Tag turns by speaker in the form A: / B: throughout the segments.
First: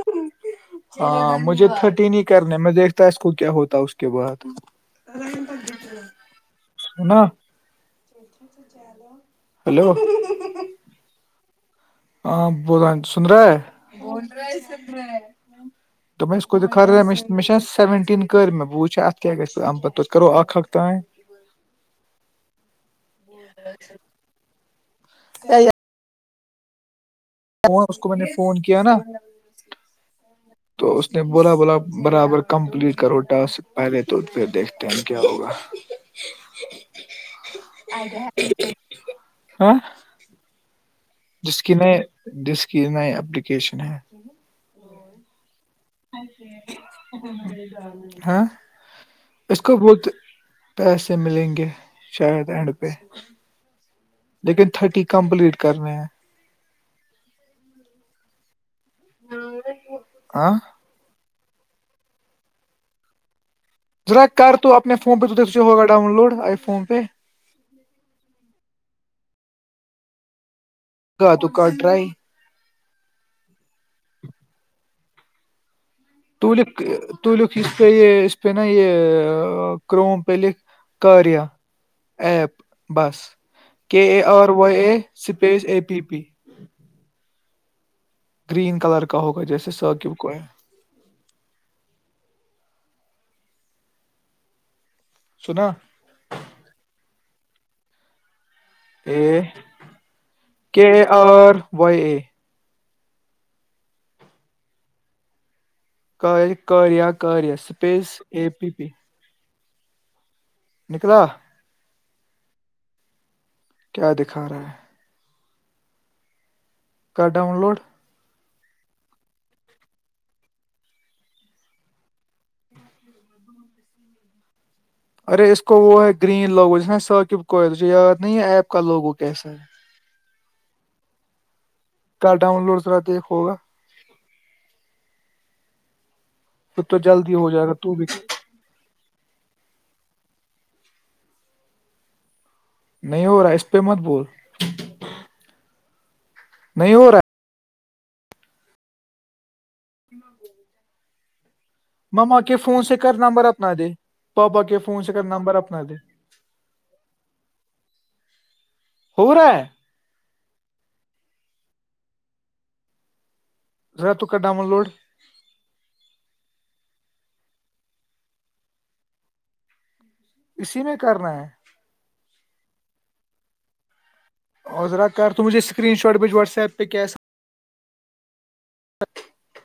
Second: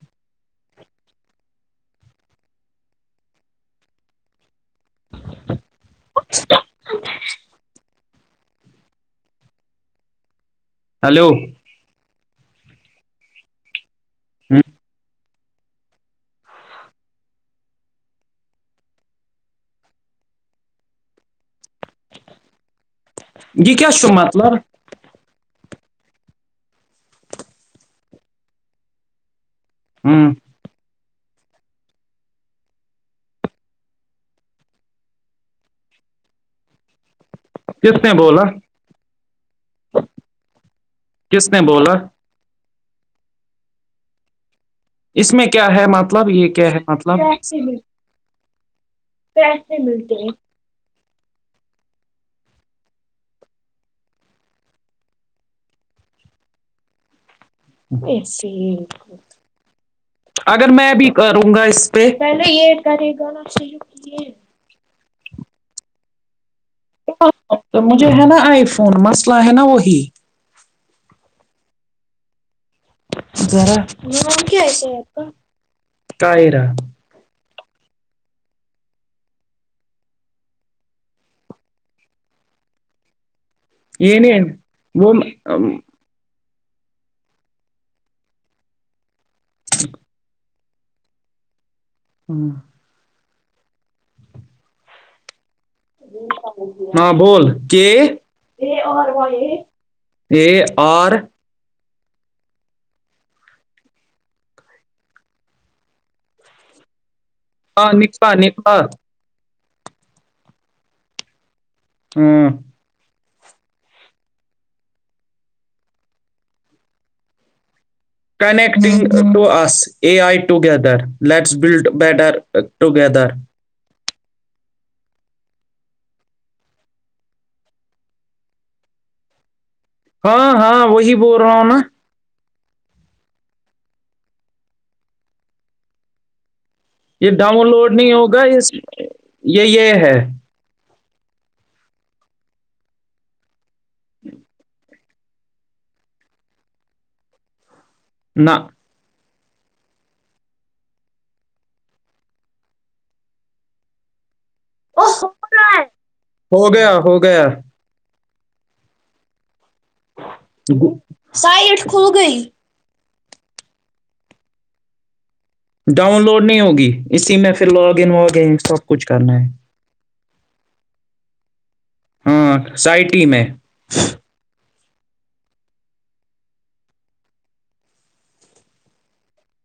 A: [inaudible] ہاں مجھے تھرٹین ہی کرنے میں دیکھتا اس کو کیا ہوتا اس کے بعد
B: [inaudible]
A: نہ ہلو
B: ہلو
A: ہاں بول رہ سن رہے ہے بول رہا ہے سب رہا دوپم اس کو خ میں میںشا سیونٹین کرر میں ب وچھ اپ کی گئے ہمم پ تو کرو ا ہق تٮ
B: یہ کی چ مطلب
A: اس کو میں نے فون کیا نا
B: ہوں
A: نہیں بولا بولا برابر کمپلیٹ کرو ٹاسک پہلے تو پھر دیکھتے ہیں کیا ہوگا
B: کس
A: آ
B: نے بولا
A: جا ہاں
B: کس
A: جس
B: نے
A: کی
B: بولا
A: نئے جس کی نئے اپلیکیشن ہے جی
B: اس میں کیا ہے مطلب یہ کیا ہے مطلب
A: ہ اس کو بہت پیسے ملیں گے شاید اینڈ پہ لیکن تھرٹی کمپلیٹ کرنے ہیں
B: ای سے ہی
A: ہاں
B: اگر میں بھی کروں گا اس پہ پہلے یہ کرے گا نا شیک ہے
A: نہیں فون پہ تو د سے ہواؤن لوڈ آ
B: تو مجھے ہے نا آئی فون مس الہ ہے نا وہی
A: تو کاٹ رہاائی
B: ذرا ممک آ ہے آ
A: تلیو تلیو اس پ یہ اس پ نا یہ کرروموم پلک کارییا ایپ بس کے
B: یہ
A: اے
B: نہیں
A: آر وائی اے
B: وہ
A: space A P P green colour کا ہوگا جیسے س کیب کو ہے
B: ہاں
A: سنا
B: ہاں بول کے ا
A: اے
B: آر
A: و ک کریا کیا
B: ہاں
A: سپیس
B: نکلا
A: اے پی
B: نکلا
A: پی نکتا
B: ہاں
A: کیا دکھا رہا ہے کر ڈاؤن لوڈ
B: کنیکٹنگ ٹو اسس A I together let's build better together
A: ارے اس کو وہ ہے گرین لوگو جس نا ثااکب کو ہے تجھے یاد نہیں ہے ایپ کا لوگو کیسا ہے
B: ہاں ہاں وہی بول رہا ہوں نا
A: کل ڈاؤن لوڈ سرا دیکھ ہوگا پھر تو
B: یہ
A: جلدی ہو
B: ڈاؤن
A: جائے گا
B: لوڈ
A: تو بھی
B: نہیں ہوگا یہ یہ ہے
A: نہیں ہو رہا ہے اس پی متبول نہیں ہو رہا ہے
B: نہ
A: مما کے فون سے کر نمبر اپنا دے پاپا کے فون سے کرنا نمبر اپنا دے
B: ہو گیا ہو گیا
A: ہو رہا ہے
B: سائٹ کھل گئی
A: ذرا تو کا ڈان لوڈ
B: ڈاؤن لوڈ نہیں ہوگی اسی میں پھر لاگ ان واگنگ سب کچھ کرنا ہے
A: اسی میں کرنا ہے
B: ہاں سائٹی میں
A: عوذر کر تمجھ یہ اسکرین شاٹ بچ واٹس ایپ پ وق [unintelligible]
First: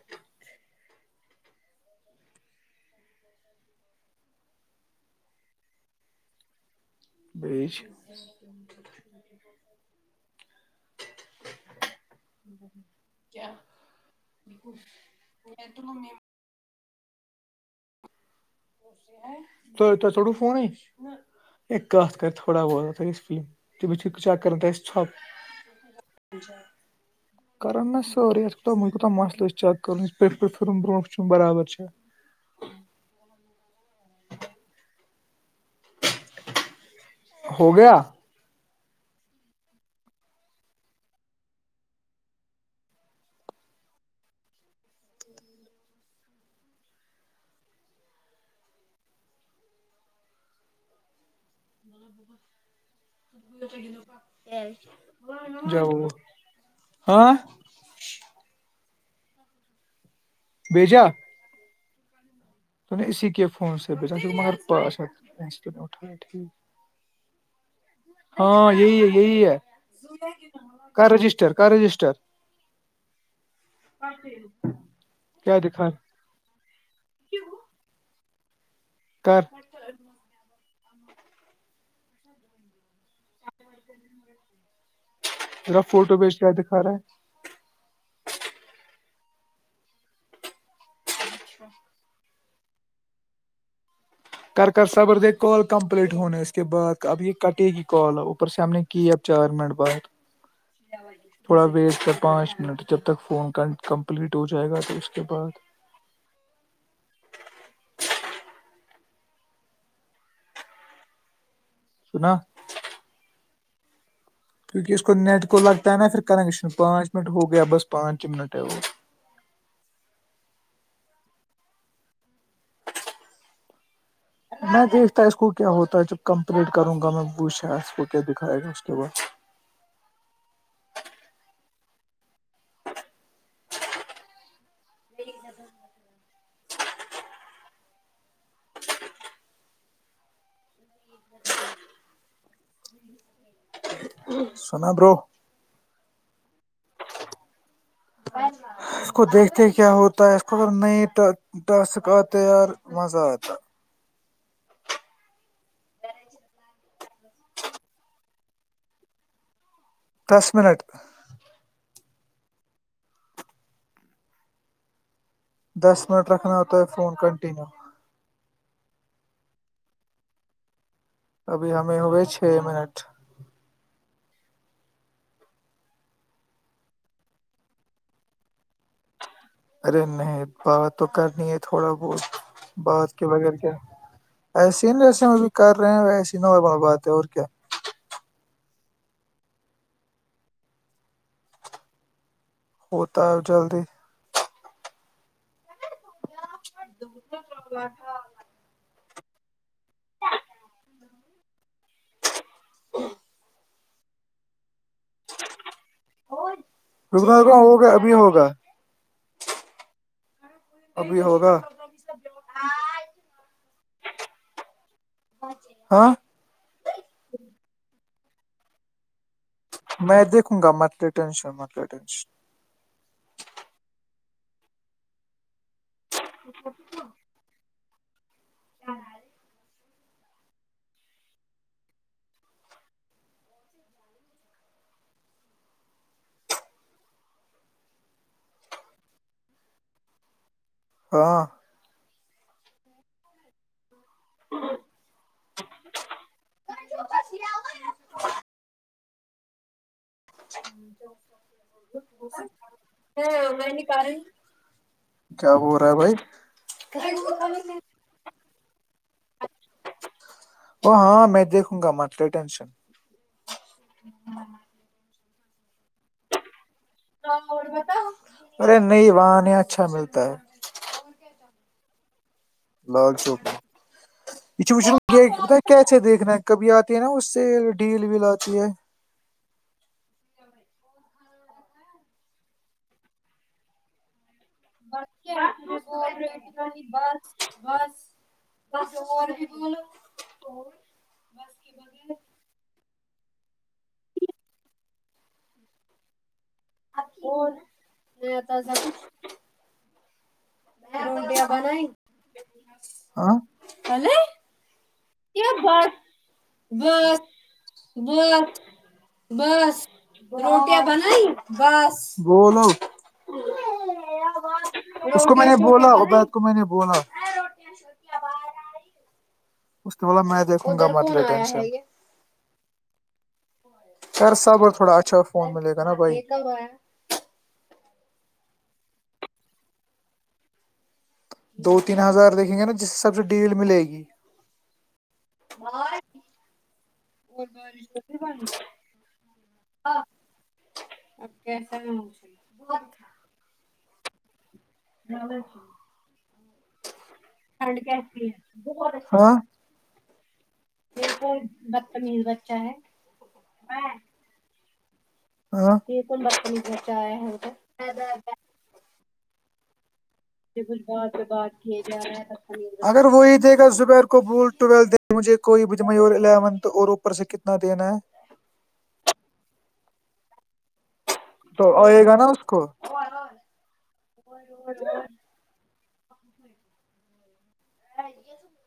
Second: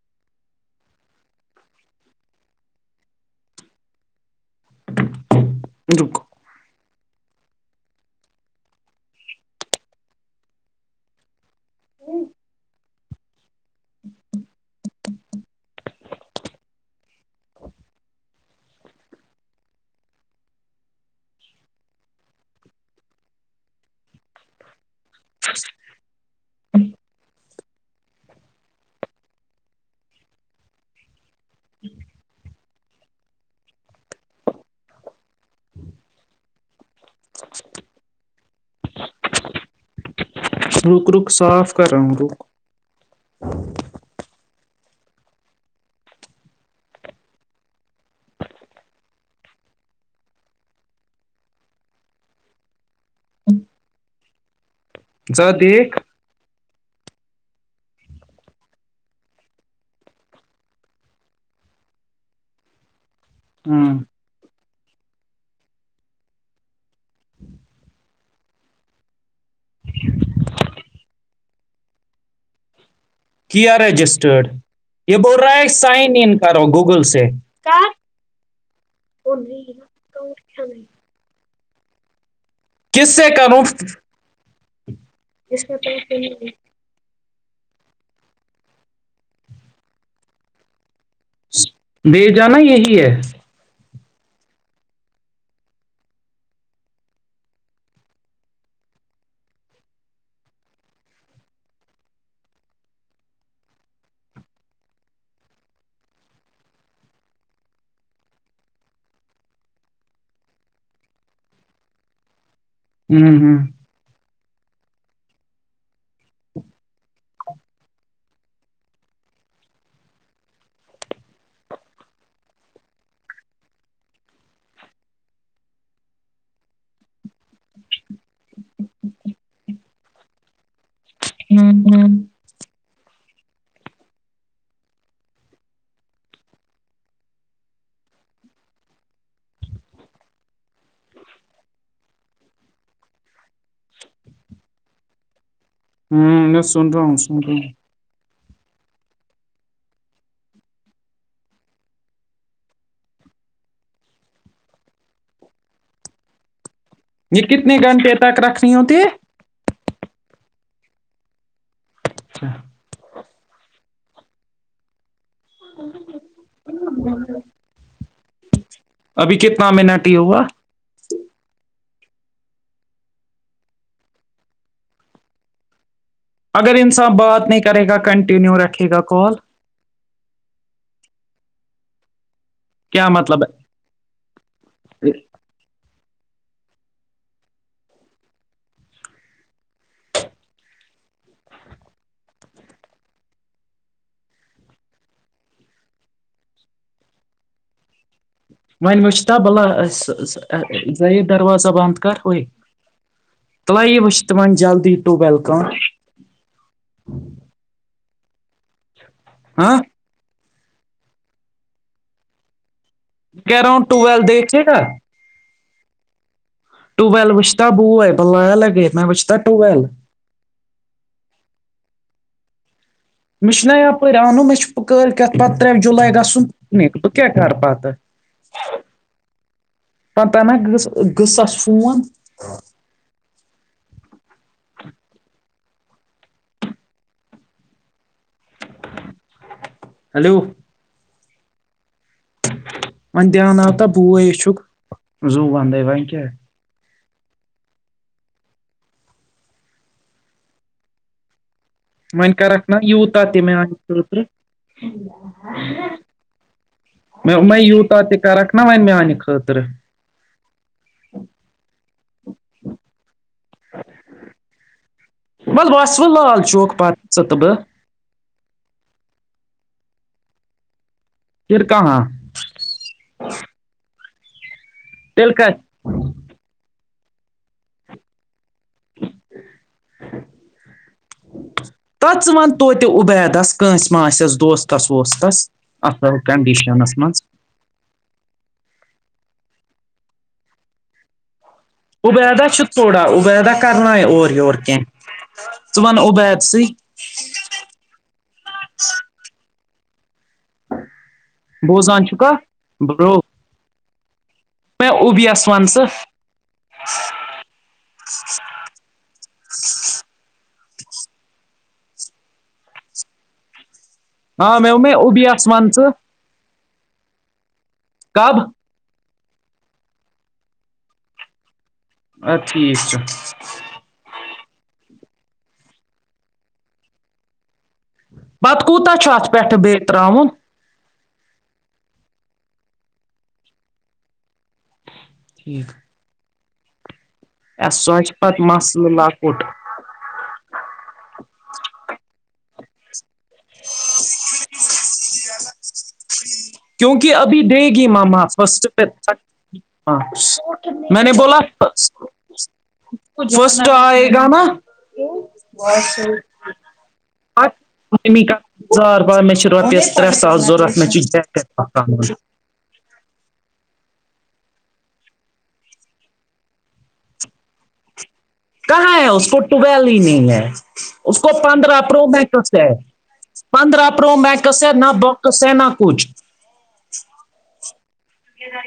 B: رکو
A: بی میں [unintelligible] ڈو فون کر تھوڑا بہت آلم ب چیک کر پ کر ن سوری وہ کوتتا مسئلہ چیک کر پ پلم ب برابر چ ہو گیا
B: رک رک صاف کرا ہوں رک
A: تو ج پ
B: ذرا
A: جؤ
B: دیکھ
A: ہاں بیجا اسی کے فون
B: ہاں
A: سےا ہاں یہی ہے یہ ہے رجسٹر رجسٹر
B: کیا رجسٹرڈ یہ ب
A: کیا
B: رائے
A: دکھا
B: سائن ان کر گ گ گول سے کا کون
A: کر
B: ھ نہیں [unintelligible] کس سے کروں
A: ما فوٹو بیچ کے دکھا رہا ہے
B: بھی جانا یہی ہے
A: کر کر صبر د کال کمپلیٹ ہونے اس کے بعد اب یہ کٹے گی کال اوپر سے ہم نے کی ا چار منٹ بعد تھوڑا ویسٹ کر پانچ منٹ جب تک فون کمپلیٹ ہو جائے گا تو اس کے بعد سنا
B: ہوں ہوں
A: کیونکہ اس کو نیٹ کو لگتا ہے نا پھر کریں کشن پانچ منٹ ہو گیا بس پانچ ہی منٹ ہے وہ میں دیکھتا اس کو کیا ہوتا ہے جب کمپلیٹ کروں گا میں پوچھا اس کیا دکھائے گا اس کے پاس
B: ہوں ہوں
A: سنا برو
B: ہوں میں سن رہا ہوں سن رہا ہوں
A: اس کو دیکھتے کیا ہوتا ہے اس کو اگر نئے ٹاسک آتے یار مزہ آتا
B: یہ کتنے گھنٹے تک رکھنی ہوتی
A: دس منٹ
B: اچھ
A: دس منٹ رکھنا ہوتا ہے فون کنٹینیو
B: ابھی کتنا منٹ ہی ہوگا
A: میں ہو چھ منٹ
B: اگر انسان بات نہیں کرے گا کنٹینیو رکھے گا کال
A: ارے نہیں بات تو کرنی ہے تھوڑا بہت
B: کیا
A: بات کے
B: مطلب
A: بغیر کیا ایسے ہیں نا جیسے وہ بھی کر رہے ہیں ویسے ک ہو ب بات ہے اور کیا ہوتا ہے جلدی درا
B: ونی وشھتا بلاہ زذید دروازہ بند کر ہو
A: ا
B: تلائی و وہھ ت وہ جلدی ٹُوٮ۪ل کان
A: ہو گیا ابھی ہوگا ہوا
B: ہاں
A: ابھی ہوگا
B: گراڈ ٹویل دیکھھیے گا
A: ہاں
B: ٹویل وچتا بوئے بویا لگے میں پچتا
A: میں دیکھوں گا مر ٹینشن م ٹینشن
B: م میں چ ن نہ یاپورر ا انوں م میں چ کولکیۃ پ تریام جلئی گسن پکنک ب کیا کر پتہ
A: ہاں
B: پہ ن گصاس فون ہیلو
A: ہاں
B: ون دھیان آ ہوتا پو چک ز ود ون کیا
A: ہ
B: و کرکھ نا یتا تو میان
A: کیا ہو رہا ہے بھائی
B: خطیوتا تو کرکھ نا و میانہ خطر [unintelligible]
A: او ہاں میں دیکھوں گا مت لے ٹینشن
B: م بسو لال چوک [unintelligible]
A: ہ
B: تہٕ بہٕ
A: اور بتا ارے نہیں وہاں نہیں اچھا ملتا ہے
B: کرک ہاں
A: لال چوک پچ
B: تیٚلہِ کَتہِ
A: پچھ کیاے دیکھنا ہے کبھی آ [unintelligible] ہے نا اس سے ڈھیل بھی لاتی ہے
B: ت ون توتہ ابییدس کونسہ ماسس [unintelligible]
A: ب
B: کَنڈِشَنَس منٛز
A: بس بس بس اور [unintelligible] ولو تو [unintelligible]
B: عبدا چھ تھوڑا [unintelligible] عبیدہ کرن اور ور کی ون عبیدہ [unintelligible]
A: آپ اور ن تازہ [unintelligible] [inaudible]
B: بوزان چکا ب [unintelligible]
A: الے [unintelligible]
B: ژٕ
A: باتست بس [unintelligible] روٹیا بنائی بس بولو
B: آ مےٚ مےٚ
A: [unintelligible] اس کو میں
B: اوبیَس
A: نے
B: وَن ژٕ
A: بولا ا بد کو میں نے بنا [unintelligible]
B: کب
A: اس کے ب میں دیکھوں گا مل ٹینشن [unintelligible]
B: ا ٹھیک [unintelligible]
A: خر سب اور تھوڑا اچھا فون ملے گا نا بھائی
B: پت کوتتا چ اھ پھ بی تران [unintelligible]
A: دو تین ہزار دیکھیں گے نا جس سے سب سے ڈیل ملے گی اور
B: سوچ پت مسلہ لکوٹ [unintelligible]
A: کیسا بہت [inaudible] زدا کیا [inaudible]
B: کیونکہ ابھی دے گی ماما فسٹ پہ
A: ہاں
B: ہاں میں نے بولا فسٹ آئے گا نا [unintelligible] [inaudible]
A: ہاں
B: زار بار م میں چ روپس [inaudible] [unintelligible] تر ساس ضورت میں چ جیکیٹ [unintelligible]
A: اگر وہی دے گا یر کو بول ٹویل دیں مجھے کوئی بجمعور الیونتھ اور اوپر سے کتنا دینا ہے
B: کہاں ہے اس کو ٹوبیل ہی نہیں ہے اس کو
A: تو
B: پندرہ پرو
A: آئے گا نا اس
B: مکس
A: کو
B: ہے پندرہ پرو مکس ہے نہ بوکس ہے نہ کچھ کیاا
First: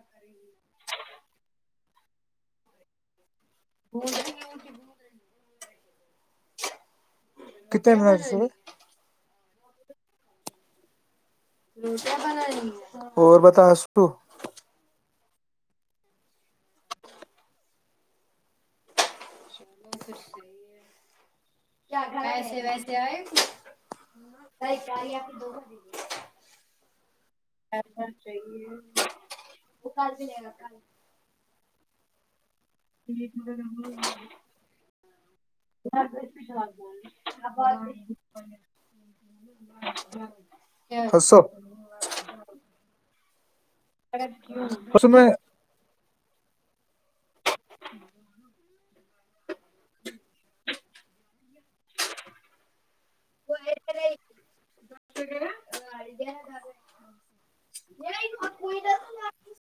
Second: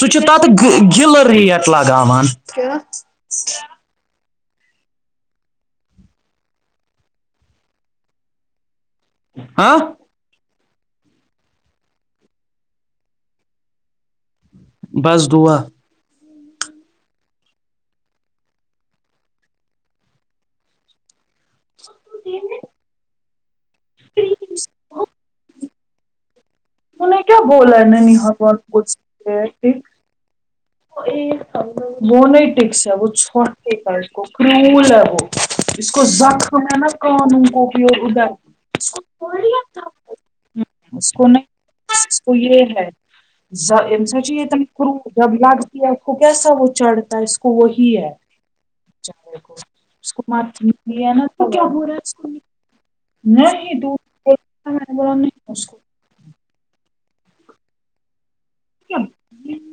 B: سو چ تات گل ریٹ لگان نکار
A: ب کتنے منٹ سے
B: ہاں
A: اور بتا سو
B: بس دعا
A: س کیا گھر ایسے ویسے آئے بائی چاری آ پھر دو بجے
B: انہ کیا بوول نا پو یک س مون وہ چھوٹ اس کرول ہے وہ اس کو زخم ن قانون کوی ادھر اس کو
A: ہسو
B: نہیں تو یہ ہے سچیتنی خو
A: اس میں
B: جب لگتی ہے اس کو کیا سبو چڑ اس کو وہی ہے چے کو اسک مار یہ نا تو کیا ہو رہا اس نہیں نہیں ب نہیں اس کو
A: یہئیت
B: م